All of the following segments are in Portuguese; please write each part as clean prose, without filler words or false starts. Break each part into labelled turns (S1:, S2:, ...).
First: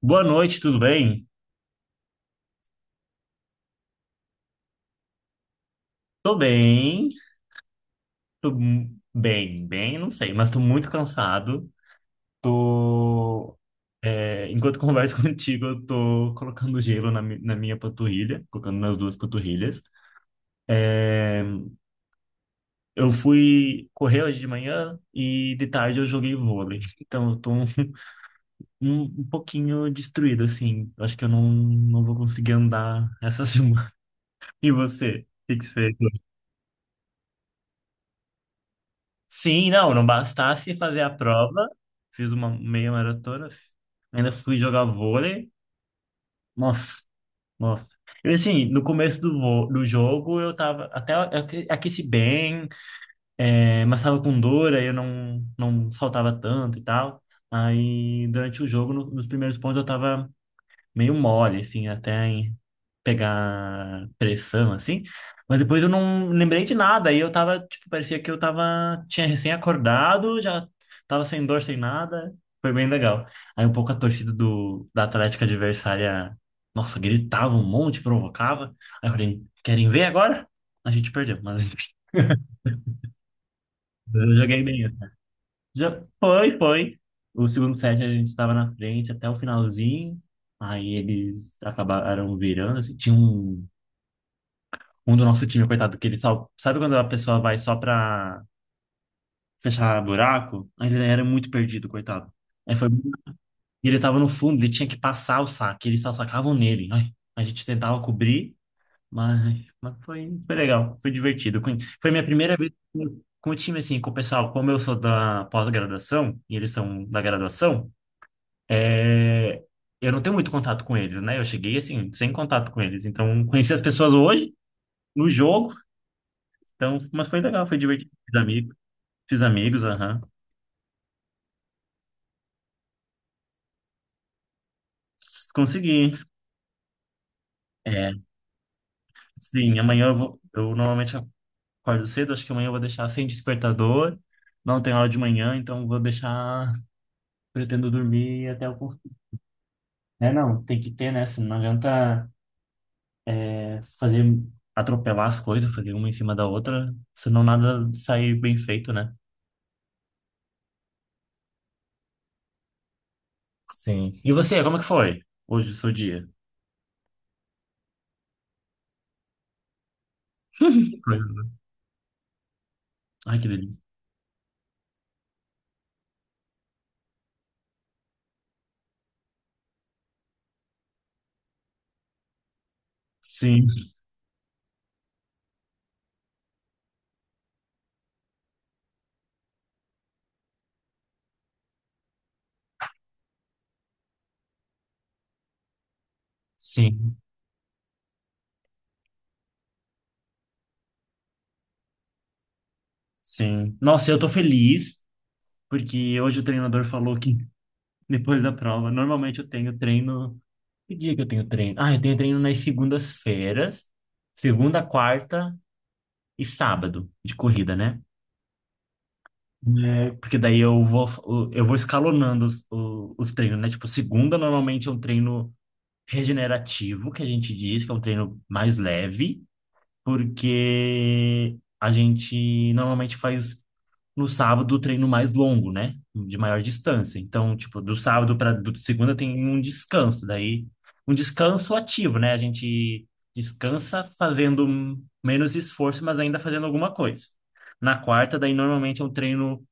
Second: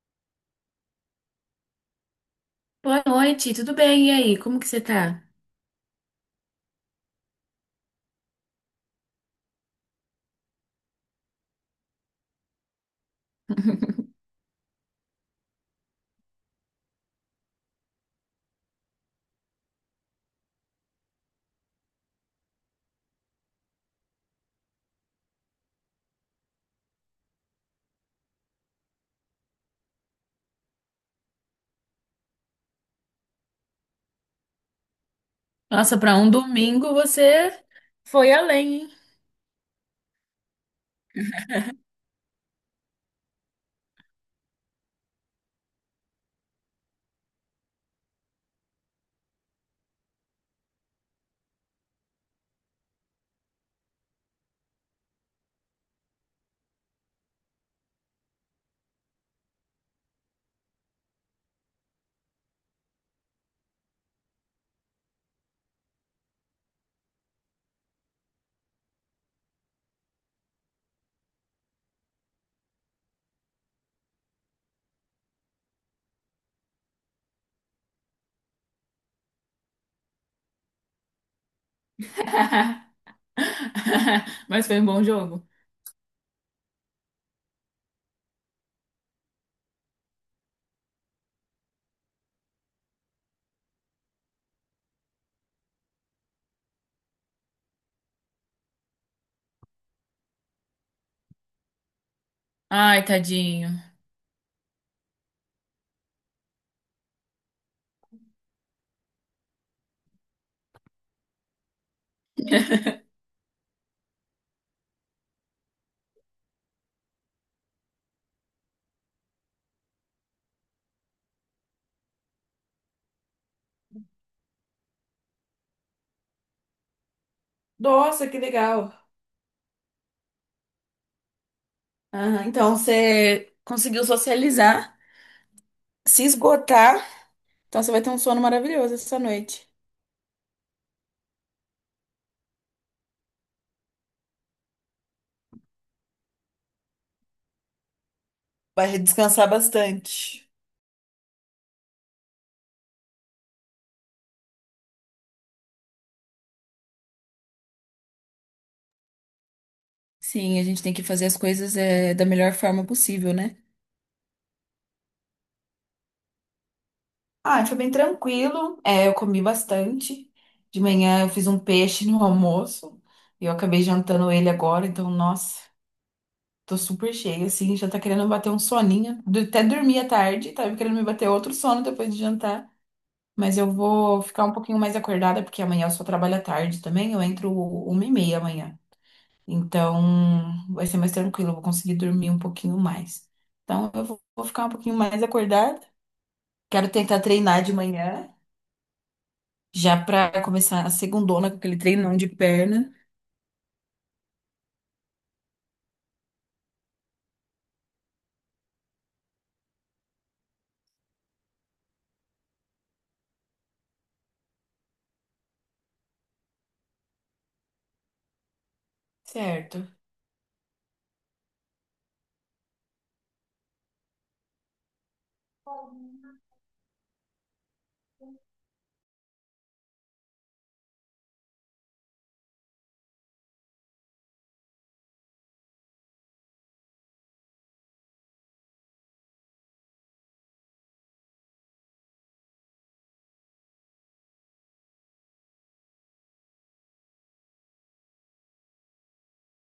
S1: Boa noite, tudo bem?
S2: Boa noite, tudo bem? E aí, como que você tá?
S1: Tô bem, bem, bem, não sei, mas tô muito cansado. Tô, é, enquanto converso contigo, eu tô colocando gelo na minha panturrilha, colocando nas duas panturrilhas. É, eu fui correr hoje de manhã e de tarde eu joguei vôlei, então eu tô um pouquinho destruído, assim. Eu acho que eu não vou conseguir andar essa semana. E você? O que que você fez?
S2: Nossa, pra um domingo você foi além, hein?
S1: Sim, não bastasse fazer a prova, fiz uma meia maratona, ainda fui jogar vôlei. Nossa, nossa. Eu, assim, no começo do jogo, eu tava até aqueci bem, é, mas tava com dor, aí eu não saltava tanto e tal. Aí, durante o jogo, nos primeiros pontos, eu tava meio mole, assim, até em pegar pressão, assim. Mas depois eu não lembrei de nada. Aí eu tava, tipo, parecia que eu tava, tinha recém-acordado, já tava sem dor, sem nada. Foi bem legal. Aí um pouco a torcida da Atlética adversária, nossa, gritava um monte, provocava. Aí eu falei, querem ver agora? A gente perdeu, mas enfim, eu joguei
S2: Mas foi
S1: bem.
S2: um bom jogo.
S1: Já foi, foi. O segundo set a gente estava na frente até o finalzinho. Aí eles acabaram virando, assim. Tinha um do nosso time, coitado, que ele só... Sabe quando a pessoa vai só pra fechar buraco? Aí ele era muito perdido, coitado. Aí foi...
S2: Ai, tadinho.
S1: e ele tava no fundo, ele tinha que passar o saque. Eles só sacavam nele. Ai, a gente tentava cobrir, mas foi, foi legal. Foi divertido. Foi foi minha primeira vez com o time, assim, com o pessoal. Como eu sou da pós-graduação, e eles são da graduação... É, eu não tenho muito contato com eles, né? Eu cheguei assim, sem contato com eles. Então, conheci as pessoas hoje, no jogo. Então, mas foi legal, foi divertido.
S2: Nossa, que legal.
S1: Fiz amigos, aham.
S2: Aham, então você conseguiu socializar,
S1: Consegui.
S2: se esgotar. Então você vai ter
S1: É,
S2: um sono maravilhoso essa noite.
S1: sim, amanhã eu vou, eu normalmente acordo cedo, acho que amanhã eu vou deixar sem despertador. Não tem aula de manhã, então vou deixar, pretendo dormir até o
S2: Vai
S1: consigo.
S2: descansar
S1: É,
S2: bastante.
S1: não, tem que ter, né? Senão não adianta é, fazer atropelar as coisas, fazer uma em cima da outra, senão nada sair bem feito, né?
S2: Sim, a gente tem que fazer as coisas da melhor forma possível, né?
S1: Sim. E você, como é que foi hoje, o seu dia?
S2: Ah, foi bem tranquilo. É, eu comi bastante. De manhã eu fiz um peixe no almoço
S1: Ai,
S2: e
S1: que
S2: eu acabei
S1: delícia.
S2: jantando ele agora, então, nossa, tô super cheia, assim, já tá querendo bater um soninho. Até dormi à tarde, tava querendo me bater outro sono depois de jantar. Mas
S1: Sim,
S2: eu vou ficar um pouquinho mais acordada, porque amanhã eu só trabalho à tarde também, eu entro 1h30 amanhã. Então, vai ser mais tranquilo, eu vou conseguir dormir um pouquinho mais. Então, eu vou ficar um pouquinho mais acordada. Quero
S1: sim,
S2: tentar treinar de manhã. Já pra começar a segundona com aquele treinão de perna.
S1: sim. Nossa, eu tô feliz, porque hoje o treinador falou que depois da prova, normalmente eu tenho treino. Que dia que eu tenho treino? Ah, eu tenho treino nas segundas-feiras, segunda, quarta e sábado de corrida, né?
S2: Certo.
S1: É, porque daí eu vou escalonando os treinos, né? Tipo, segunda normalmente é um treino regenerativo, que a gente diz, que é um treino mais leve. Porque a gente normalmente faz no sábado o treino mais longo, né? De maior distância. Então, tipo, do sábado para segunda tem um descanso, daí um descanso ativo, né? A gente descansa fazendo menos esforço, mas ainda fazendo alguma coisa. Na quarta, daí normalmente é um treino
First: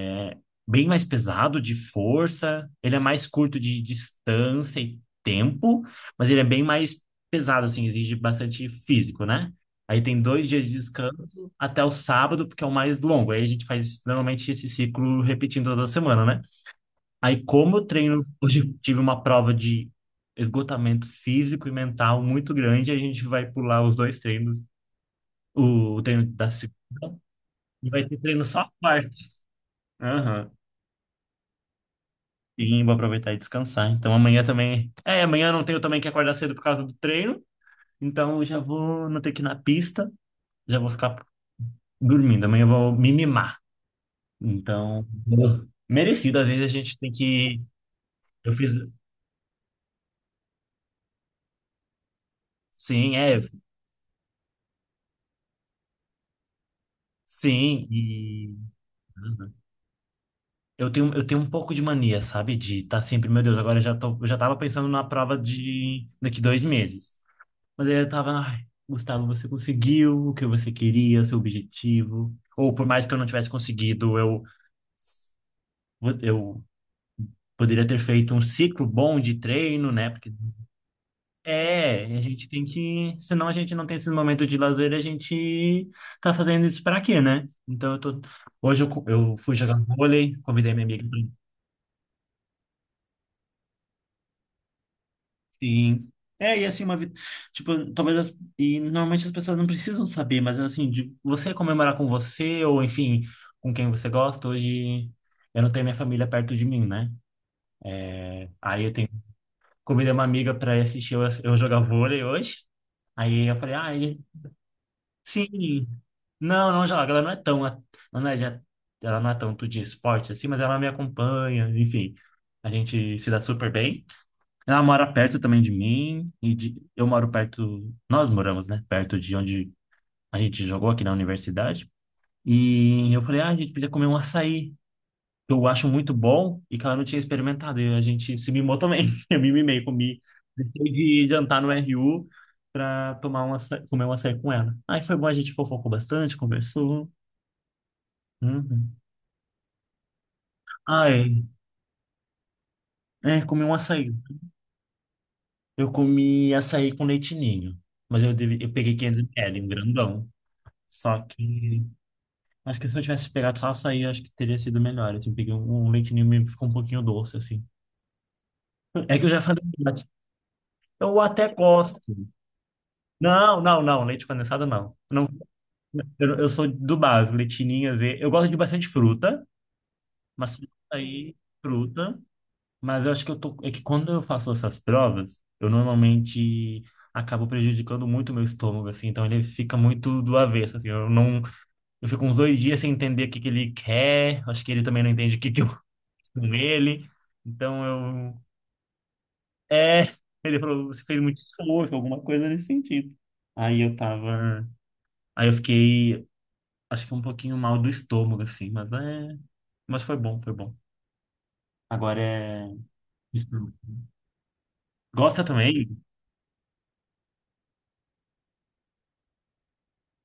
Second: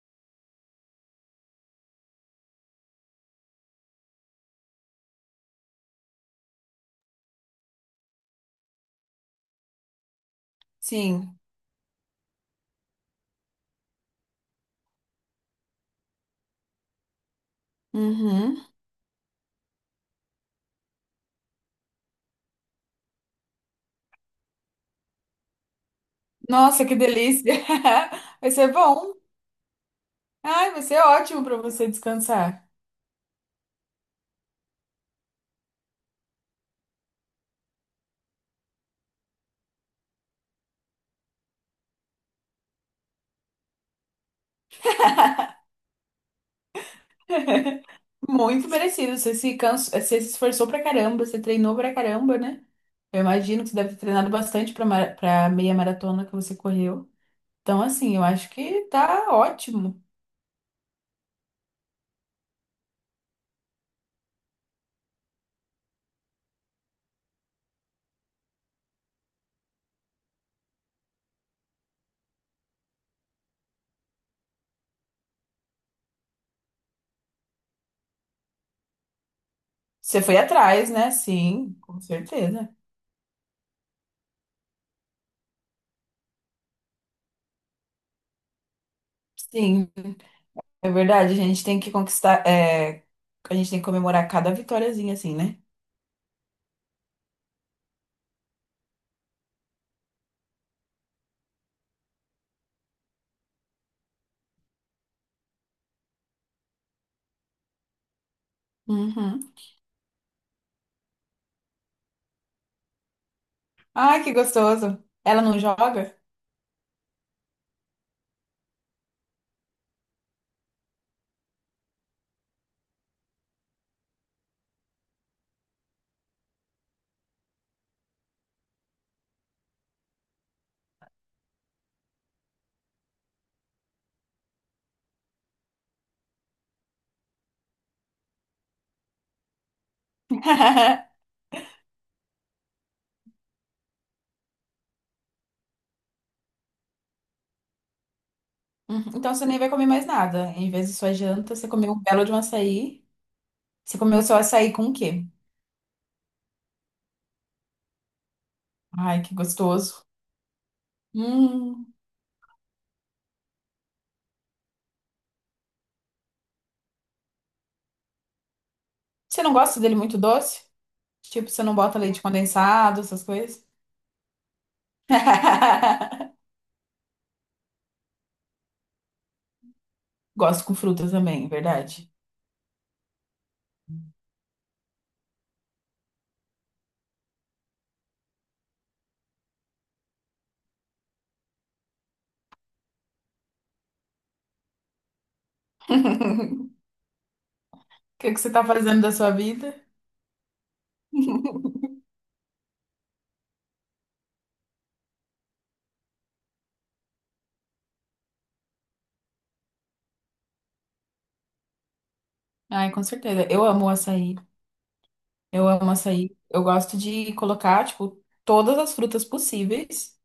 S1: é bem mais pesado de força, ele é mais curto de distância e tempo, mas ele é bem mais pesado, assim, exige bastante físico, né? Aí tem 2 dias de
S2: Sim.
S1: descanso até o sábado, porque é o mais longo. Aí a gente faz normalmente esse ciclo repetindo toda semana, né? Aí, como eu treino,
S2: Uhum.
S1: hoje eu tive uma prova de esgotamento físico e mental muito grande, a gente vai pular os dois treinos, o, treino da
S2: Nossa, que
S1: segunda,
S2: delícia!
S1: e vai ter treino
S2: Vai
S1: só
S2: ser
S1: quarta.
S2: bom.
S1: Aham.
S2: Ai, vai ser ótimo pra você descansar.
S1: Sim, vou aproveitar e descansar. Então amanhã também. É, amanhã eu não tenho também que acordar cedo por causa do treino. Então eu já vou não ter que ir na pista. Já vou ficar dormindo. Amanhã eu vou me mimar. Então, eu- merecido. Às vezes a gente tem que. Eu
S2: Muito
S1: fiz.
S2: merecido. Você se cansa, você se esforçou pra caramba, você treinou pra caramba, né?
S1: Sim,
S2: Eu
S1: é.
S2: imagino que você deve ter treinado bastante pra, pra meia maratona que você correu. Então,
S1: Sim.
S2: assim, eu acho
S1: E
S2: que tá ótimo.
S1: eu tenho um pouco de mania, sabe? De estar sempre, meu Deus, agora eu já tô, eu já tava pensando na prova de daqui 2 meses. Mas aí eu tava, ai, Gustavo, você conseguiu o que você queria, o seu objetivo. Ou por mais que eu não tivesse conseguido, eu poderia ter feito um ciclo bom de treino, né?
S2: Você
S1: Porque
S2: foi atrás, né? Sim, com
S1: é, a gente tem
S2: certeza.
S1: que. Senão a gente não tem esse momento de lazer, a gente tá fazendo isso pra quê, né? Então eu tô. Hoje eu, eu fui jogar
S2: Sim.
S1: vôlei, convidei minha
S2: É
S1: amiga.
S2: verdade, a gente tem que conquistar, a gente tem que comemorar cada vitóriazinha assim, né?
S1: Sim. É, e assim, uma vida. Tipo, talvez. As... E normalmente as pessoas não precisam saber, mas assim, de você comemorar com você, ou enfim, com quem você gosta. Hoje eu não tenho minha família perto de mim, né? Aí eu tenho.
S2: Uhum.
S1: Convidei uma amiga pra ir assistir eu jogar vôlei hoje. Aí eu falei, ah, ele...
S2: Ai, que gostoso. Ela não
S1: Sim.
S2: joga?
S1: Não, não joga. Ela não é tão. A- não é, de- ela não é tanto de esporte assim, mas ela me acompanha, enfim. A gente se dá super bem. Ela mora perto também de mim e de, eu moro perto, nós moramos, né, perto de onde a gente jogou aqui na universidade. E eu falei, ah, a gente podia comer um açaí, que eu acho muito bom e que ela não tinha experimentado. E a gente se mimou também. Eu me mimei, comi, deixei de jantar no RU pra tomar um açaí, comer um açaí com ela. Aí foi bom, a gente fofocou bastante, conversou. Uhum.
S2: Uhum. Então você nem vai comer mais nada. Em vez de sua
S1: Ai,
S2: janta, você comeu um belo de um açaí.
S1: é, comi um
S2: Você
S1: açaí.
S2: comeu seu açaí com o quê?
S1: Eu comi açaí com leitinho, mas eu, deve, eu peguei
S2: Ai, que
S1: 500 ml, um
S2: gostoso.
S1: grandão. Só que
S2: Hum.
S1: acho que se eu tivesse pegado só açaí, acho que teria sido melhor. Assim, peguei um leite ninho e ficou um pouquinho doce, assim. É que eu já
S2: Você não
S1: falei,
S2: gosta dele muito doce?
S1: eu até
S2: Tipo, você não bota
S1: gosto.
S2: leite condensado, essas
S1: Não,
S2: coisas?
S1: não, não, leite condensado não. Eu, eu sou do básico, leite ninho, às vezes- eu gosto de bastante fruta, mas
S2: Gosto com fruta
S1: açaí,
S2: também, é verdade.
S1: fruta. Mas eu acho que eu tô, é que quando eu faço essas provas, eu normalmente acabo prejudicando muito o meu estômago, assim. Então ele fica muito do avesso, assim. Eu não eu fico uns 2 dias sem entender o que que ele quer. Acho que ele também não entende o que que eu fiz com ele. Então
S2: O que
S1: eu.
S2: que você tá fazendo da sua vida?
S1: É, ele falou, você fez muito esforço, alguma coisa nesse sentido. Aí eu tava. Aí eu fiquei, acho que um pouquinho mal do estômago, assim, mas é. Mas foi bom, foi bom. Agora é.
S2: Ai, com certeza. Eu
S1: Estômago.
S2: amo o açaí.
S1: Gosta
S2: Eu
S1: também?
S2: amo açaí. Eu gosto de colocar, tipo, todas as frutas possíveis.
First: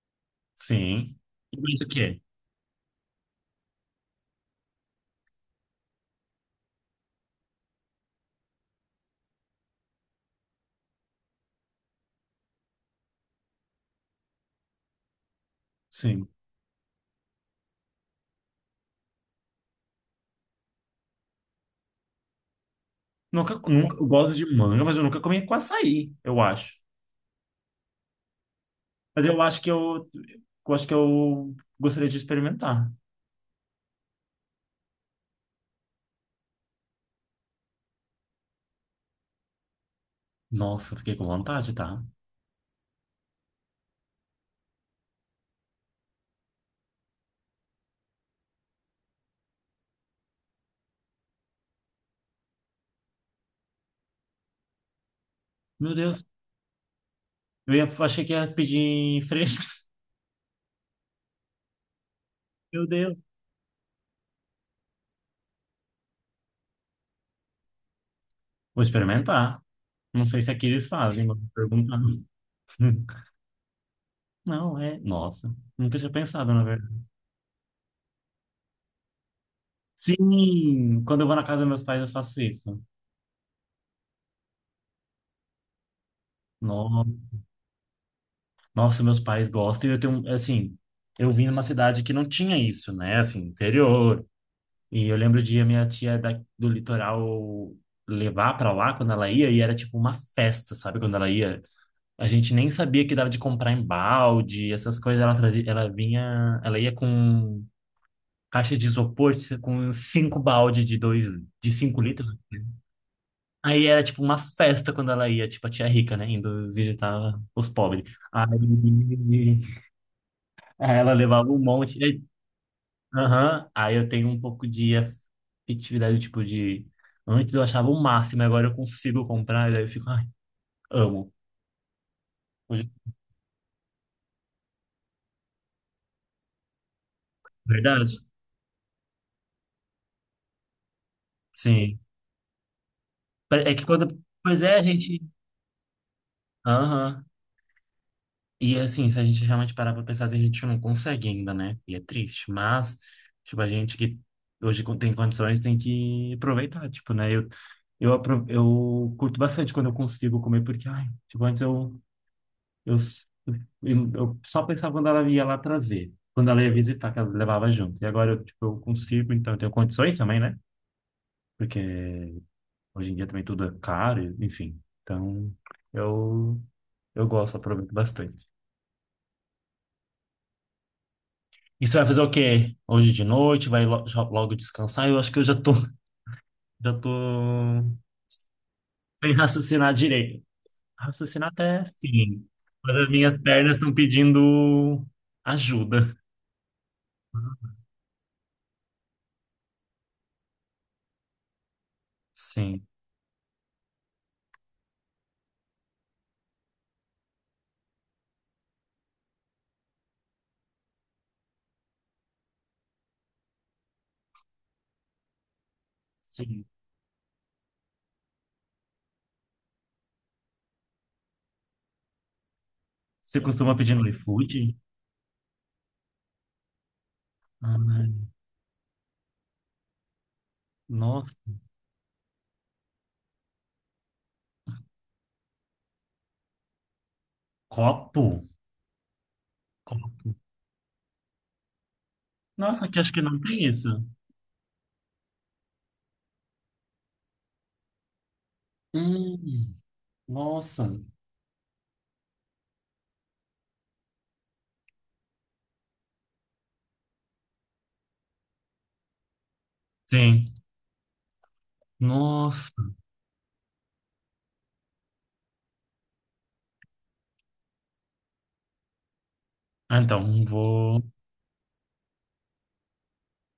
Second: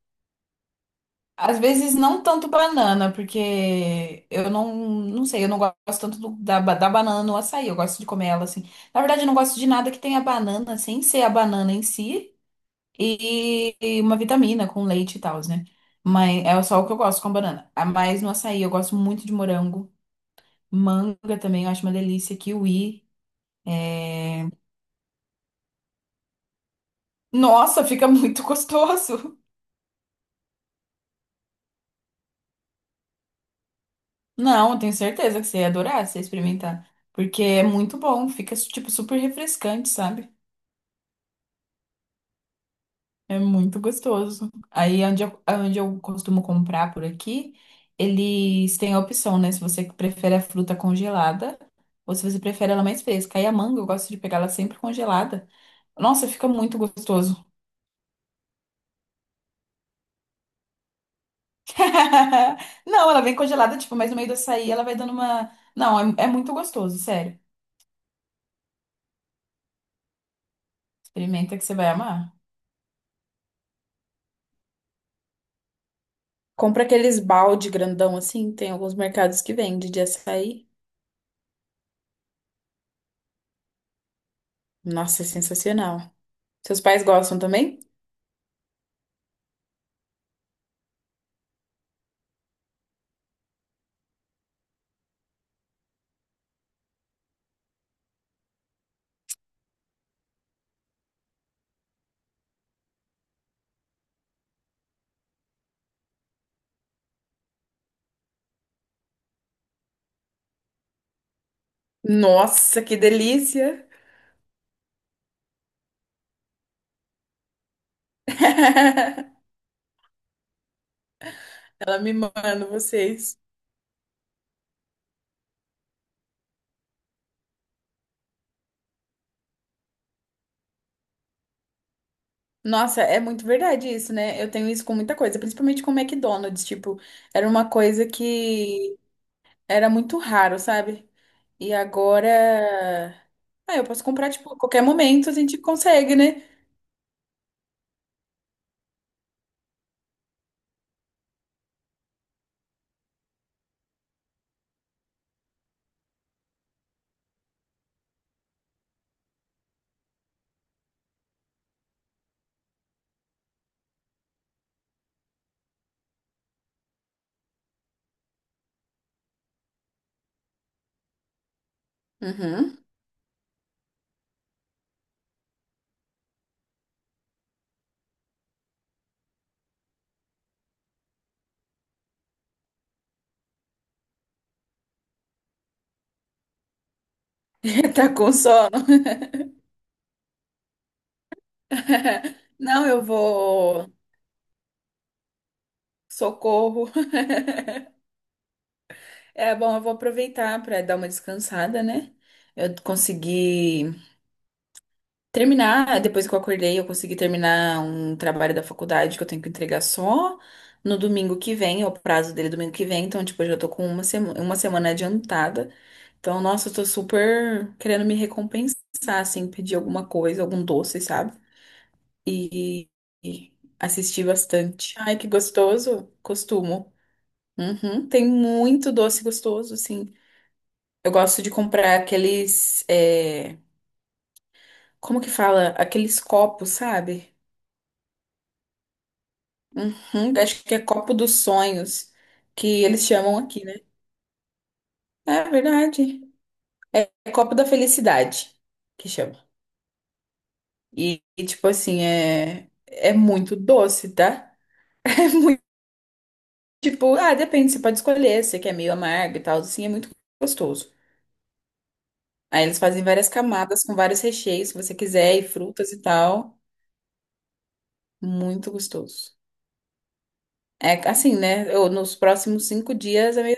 S1: Sim.
S2: Às
S1: E mas o
S2: vezes
S1: que é?
S2: não tanto banana, porque eu não sei, eu não gosto tanto da banana no açaí. Eu gosto de comer ela assim. Na verdade, eu não gosto de nada que tenha banana, sem ser a banana em si, e uma vitamina com leite e tal, né?
S1: Sim.
S2: Mas é só o que eu gosto com banana. Ah, mas no açaí eu gosto muito de morango. Manga também, eu acho uma delícia. Kiwi.
S1: Nunca, nunca, eu gosto
S2: É,
S1: de manga, mas eu nunca comi com açaí, eu acho.
S2: nossa, fica muito
S1: Mas
S2: gostoso.
S1: eu acho que eu acho que eu gostaria de experimentar.
S2: Não, eu tenho certeza que você ia adorar se você experimentar. Porque é muito bom, fica tipo super refrescante, sabe?
S1: Nossa, fiquei com vontade, tá?
S2: É muito gostoso. Aí onde eu costumo comprar por aqui, eles têm a opção, né? Se você prefere a fruta congelada ou se você prefere ela mais fresca. Aí a manga, eu gosto de pegar ela sempre congelada.
S1: Meu Deus,
S2: Nossa, fica muito gostoso.
S1: eu ia, achei que ia pedir fresco. Meu
S2: Não,
S1: Deus.
S2: ela vem congelada, tipo, mas no meio do açaí ela vai dando uma. Não, é muito gostoso, sério.
S1: Vou experimentar. Não sei se aqui eles fazem, mas vou
S2: Experimenta que você vai
S1: perguntar.
S2: amar.
S1: Não, é. Nossa, nunca tinha pensado, na
S2: Compra
S1: verdade.
S2: aqueles balde grandão assim, tem alguns mercados que vende de açaí.
S1: Sim, quando eu vou na casa dos meus pais, eu faço isso.
S2: Nossa, é sensacional. Seus pais
S1: No-
S2: gostam também?
S1: nossa, meus pais gostam. E eu tenho, assim, eu vim numa cidade que não tinha isso, né? Assim, interior. E eu lembro de a minha tia do litoral levar pra lá quando ela ia, e era tipo uma festa, sabe? Quando ela ia. A gente nem sabia que dava de comprar em balde, essas coisas. Ela, trazia- ela vinha, ela ia com caixa de isopor, com cinco balde de dois, de 5 litros.
S2: Nossa, que delícia!
S1: Aí era tipo uma festa quando ela ia, tipo a tia rica, né, indo visitar os pobres. Aí, aí ela levava um
S2: Ela
S1: monte.
S2: me
S1: Aí,
S2: manda vocês.
S1: aham. Aí eu tenho um pouco de afetividade, tipo de. Antes eu achava o máximo, agora eu consigo comprar, e daí eu fico, ai, amo. Hoje-
S2: Nossa, é muito verdade isso, né? Eu tenho isso com muita coisa, principalmente com o McDonald's, tipo, era uma
S1: é
S2: coisa
S1: verdade?
S2: que era muito raro, sabe? E
S1: Sim.
S2: agora,
S1: É
S2: ah, eu
S1: que
S2: posso
S1: quando.
S2: comprar, tipo, a
S1: Pois é,
S2: qualquer
S1: gente.
S2: momento a gente consegue, né?
S1: Aham. E assim, se a gente realmente parar pra pensar, a gente que não consegue ainda, né? E é triste, mas, tipo, a gente que hoje tem condições tem que aproveitar, tipo, né? Eu, eu curto bastante quando eu consigo comer, porque, ai, tipo, antes eu, eu, s- eu só pensava quando ela ia lá trazer, quando ela ia visitar, que ela levava junto. E agora eu, tipo, eu consigo, então eu tenho condições também, né? Porque
S2: Uhum.
S1: hoje em dia também tudo é caro, enfim. Então, eu, eu gosto, aproveito bastante. E você vai fazer o quê? Hoje de noite? Vai logo descansar? Eu acho que eu já tô, já tô
S2: Tá com sono.
S1: sem raciocinar direito. Raciocinar até sim.
S2: Não,
S1: Mas
S2: eu
S1: as minhas pernas estão
S2: vou.
S1: pedindo ajuda.
S2: Socorro. É bom, eu vou aproveitar para dar uma descansada, né? Eu
S1: Sim,
S2: consegui terminar, depois que eu acordei, eu consegui terminar um trabalho da faculdade que eu tenho que entregar só no domingo que vem, é o prazo dele domingo que vem, então, tipo, eu já tô com uma semana adiantada. Então,
S1: sim.
S2: nossa, eu tô super querendo me recompensar, assim, pedir alguma coisa, algum doce, sabe? E,
S1: Você
S2: e
S1: costuma pedir no
S2: assistir
S1: iFood?
S2: bastante. Ai, que gostoso. Costumo. Uhum,
S1: Ai,
S2: tem muito doce gostoso, assim. Eu
S1: nossa.
S2: gosto de comprar aqueles. Como que fala? Aqueles copos, sabe?
S1: Copo? Copo.
S2: Uhum, acho que é copo dos sonhos, que
S1: Nossa, aqui
S2: eles
S1: acho que
S2: chamam
S1: não
S2: aqui,
S1: tem
S2: né?
S1: isso.
S2: É verdade. É copo da felicidade, que chama.
S1: Hum, nossa.
S2: Tipo assim, é muito doce, tá? É muito, tipo, ah, depende, você pode escolher, se você quer meio amargo e tal, assim, é muito
S1: Sim.
S2: gostoso. Aí eles
S1: Nossa.
S2: fazem várias camadas com vários recheios, se você quiser, e frutas e tal. Muito gostoso.
S1: Ah, então, vou.
S2: É assim, né? Eu, nos próximos 5 dias a minha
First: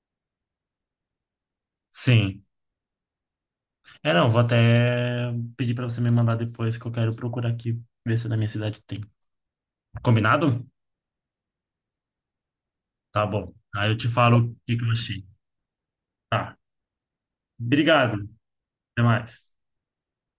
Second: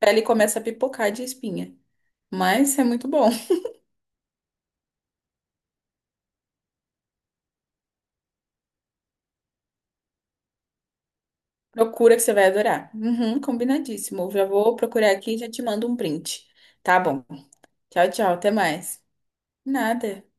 S2: pele começa a pipocar de espinha.
S1: Sim.
S2: Mas é muito bom.
S1: É, não, vou até pedir pra você me mandar depois que eu quero procurar aqui, ver se na minha cidade tem. Combinado?
S2: Procura que você vai adorar.
S1: Tá
S2: Uhum,
S1: bom. Aí eu te
S2: combinadíssimo. Eu já
S1: falo o
S2: vou
S1: que que eu
S2: procurar
S1: achei.
S2: aqui e já te mando um print.
S1: Tá.
S2: Tá bom. Tchau,
S1: Obrigado.
S2: tchau. Até mais.
S1: Até mais.
S2: Nada.